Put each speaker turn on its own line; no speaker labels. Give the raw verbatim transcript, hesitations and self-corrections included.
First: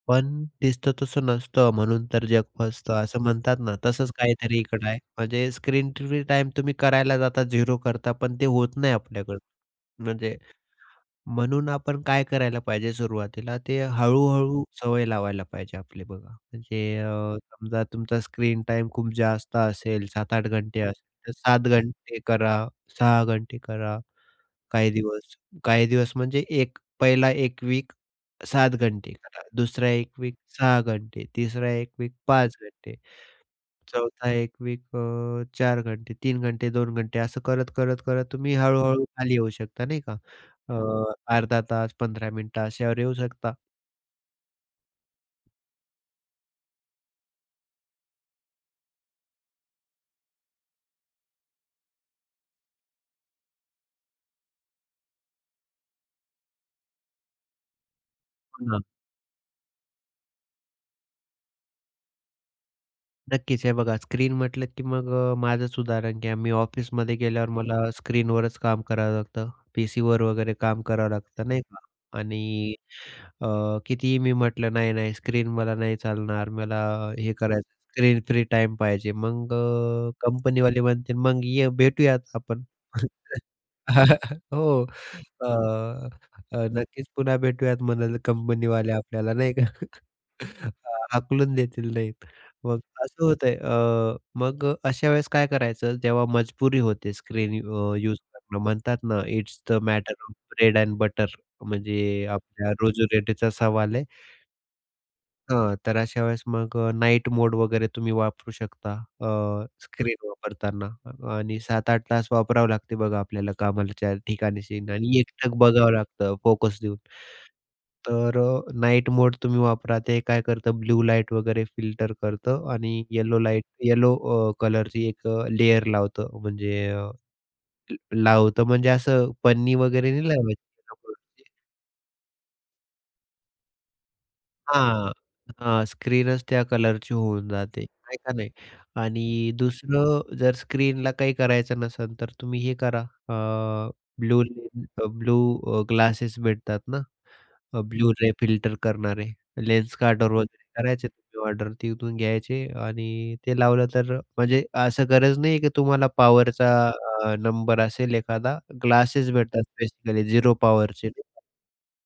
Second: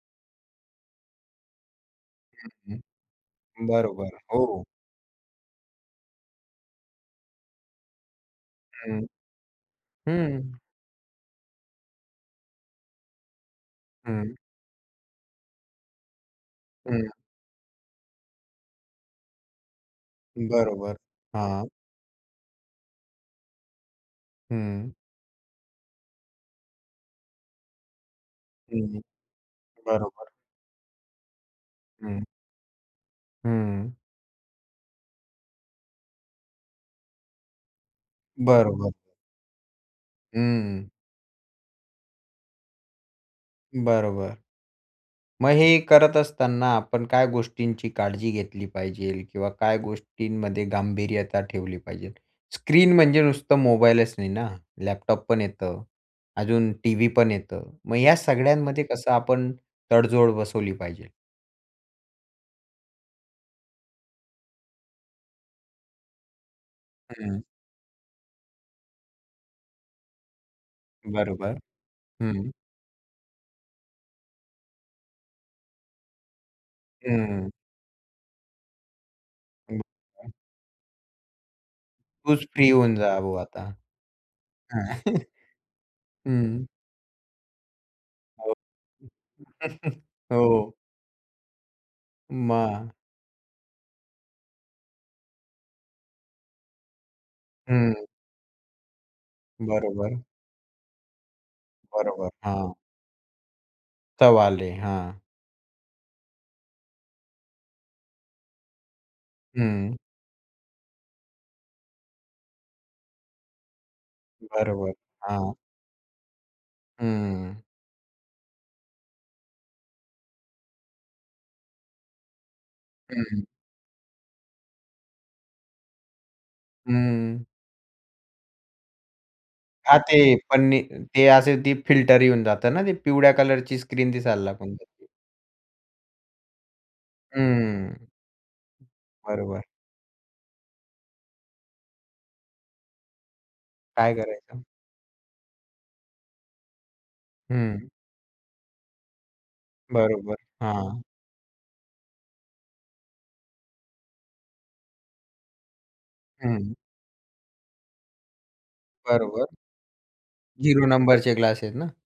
पण दिसतं तसं नसतं, म्हणून तर जग
हं,
फसतं. असं म्हणतात ना, तसंच
बरोबर.
काहीतरी
हो.
इकडे आहे. म्हणजे स्क्रीन फ्री टाईम तुम्ही करायला जाता, झीरो करता, पण ते होत नाही
हं.
आपल्याकडं म्हणजे,
हं.
म्हणून आपण काय करायला पाहिजे सुरुवातीला ते
हं.
हळू-हळू सवय लावायला पाहिजे आपली बघा, म्हणजे
हं.
अ, समजा, तुमचा स्क्रीन टाईम खूप जास्त असेल, सात-आठ घंटे
बरोबर,
असेल, तर सात
हां.
घंटे करा, सहा घंटे करा काही
हं.
दिवस, काही दिवस म्हणजे एक पहिला एक वीक सात
हं.
घंटे करा, दुसरा एक
बरोबर.
वीक सहा घंटे, तिसरा एक वीक
हं.
पाच घंटे,
हं.
चौथा एक वीक अ, चार घंटे, तीन घंटे, दोन घंटे असं करत, करत, करत तुम्ही
बरोबर.
हळू-हळू खाली येऊ शकता, नाही का अ,
हं.
अर्धा तास, पंधरा मिनिटं अशावर येऊ शकता.
बरोबर. मग हे करत असताना आपण काय गोष्टींची काळजी घेतली पाहिजे किंवा काय गोष्टींमध्ये गांभीर्यता ठेवली पाहिजे? स्क्रीन म्हणजे नुसतं मोबाईलच नाही ना, लॅपटॉप पण येतं, अजून टीव्ही पण येतं. मग या
हां.
सगळ्यांमध्ये कसं आपण तडजोड बसवली पाहिजे?
नक्कीच. हे बघा, स्क्रीन म्हटलं की मग अ, माझंच उदाहरण घ्या. मी ऑफिसमध्ये
हं.
गेल्यावर मला स्क्रीनवरच काम करावं लागतं. पीसीवर वगैरे काम करावं लागतं
बरोबर,
नाही का.
हं.
आणि अ, कितीही मी म्हटलं, नाही, नाही, स्क्रीन मला नाही चालणार, मला हे
हं.
करायचं, स्क्रीन फ्री टाईम पाहिजे. मग अ,
बरोबर.
कंपनीवाले म्हणतील, "मग ये, भेटूयात
तूच
आपण."
फ्री होऊन जा भो आता.
हो.
हां.
अ,
हं.
अ, "नक्कीच पुन्हा भेटूयात!" म्हणेल कंपनीवाले
[unintelligible]
आपल्याला नाही का.
हो.
हां, हाकलून देतील नाही. मग
मग.
असं होतंय अ, मग अशा वेळेस काय करायचं, जेव्हा मजबुरी होते स्क्रीन अ,
हं.
यूज करणं म्हणतात ना, इट्स द मॅटर
बरोबर.
Of bread and butter. म्हणजे
बरोबर,
आपल्या
हां.
रोजी रोटीचा सवाल आहे.
तवाले, हां.
हां, तर अशा वेळेस मग अ, नाईट मोड वगैरे तुम्ही वापरू शकता अ,
हं.
स्क्रीन वापरताना आणि सात आठ तास वापरावं लागतं बघा आपल्याला कामाच्या ठिकाणी स्क्रीन
बरोबर,
आणि
हां.
एकटक बघावं लागतं फोकस देऊन,
हं.
तर अ, नाईट मोड तुम्ही वापरा. ते काय करतं, ब्लू लाईट वगैरे फिल्टर करतं आणि येलो
हं.
लाइट, येलो अ, कलरची एक अ, लेयर लावतं, म्हणजे अ,
हं.
लावतं म्हणजे असं पन्नी
हां,
वगैरे
ते
नाही लावायची
पन्नी ते
[unintelligible]
असे ते फिल्टर येऊन जातं ना ते पिवळ्या कलरची स्क्रीन दिसायला लागून जाते.
हां, हां, स्क्रीनच त्या कलरची होऊन जाते,
हं.
आहे का नाही आणि
बरोबर.
दुसरं जर स्क्रीनला काही करायचं नसेल, तर तुम्ही हे करा. अ,
काय
ब्लूू
करायचं?
लेन्स अ, ब्लू अ, ग्लासेस भेटतात ना, अ,
हं.
ब्लू रे फिल्टर करणारे, लेन्स कार्डरवर
बरोबर,
ऑर्डर वगैरे
हां.
करायचे, तुम्ही ऑर्डर तिथून घ्यायचे आणि ते लावलं, तर अ, म्हणजे असं गरज नाही आहे, की तुम्हाला पॉवरचा
हं.
अ, नंबर असेल एखादा, ग्लासेस
बरोबर.
भेटतात बेसिकली झिरो
झिरो
पॉवरचे. नाही
नंबरचे
का.
ग्लासेस ना?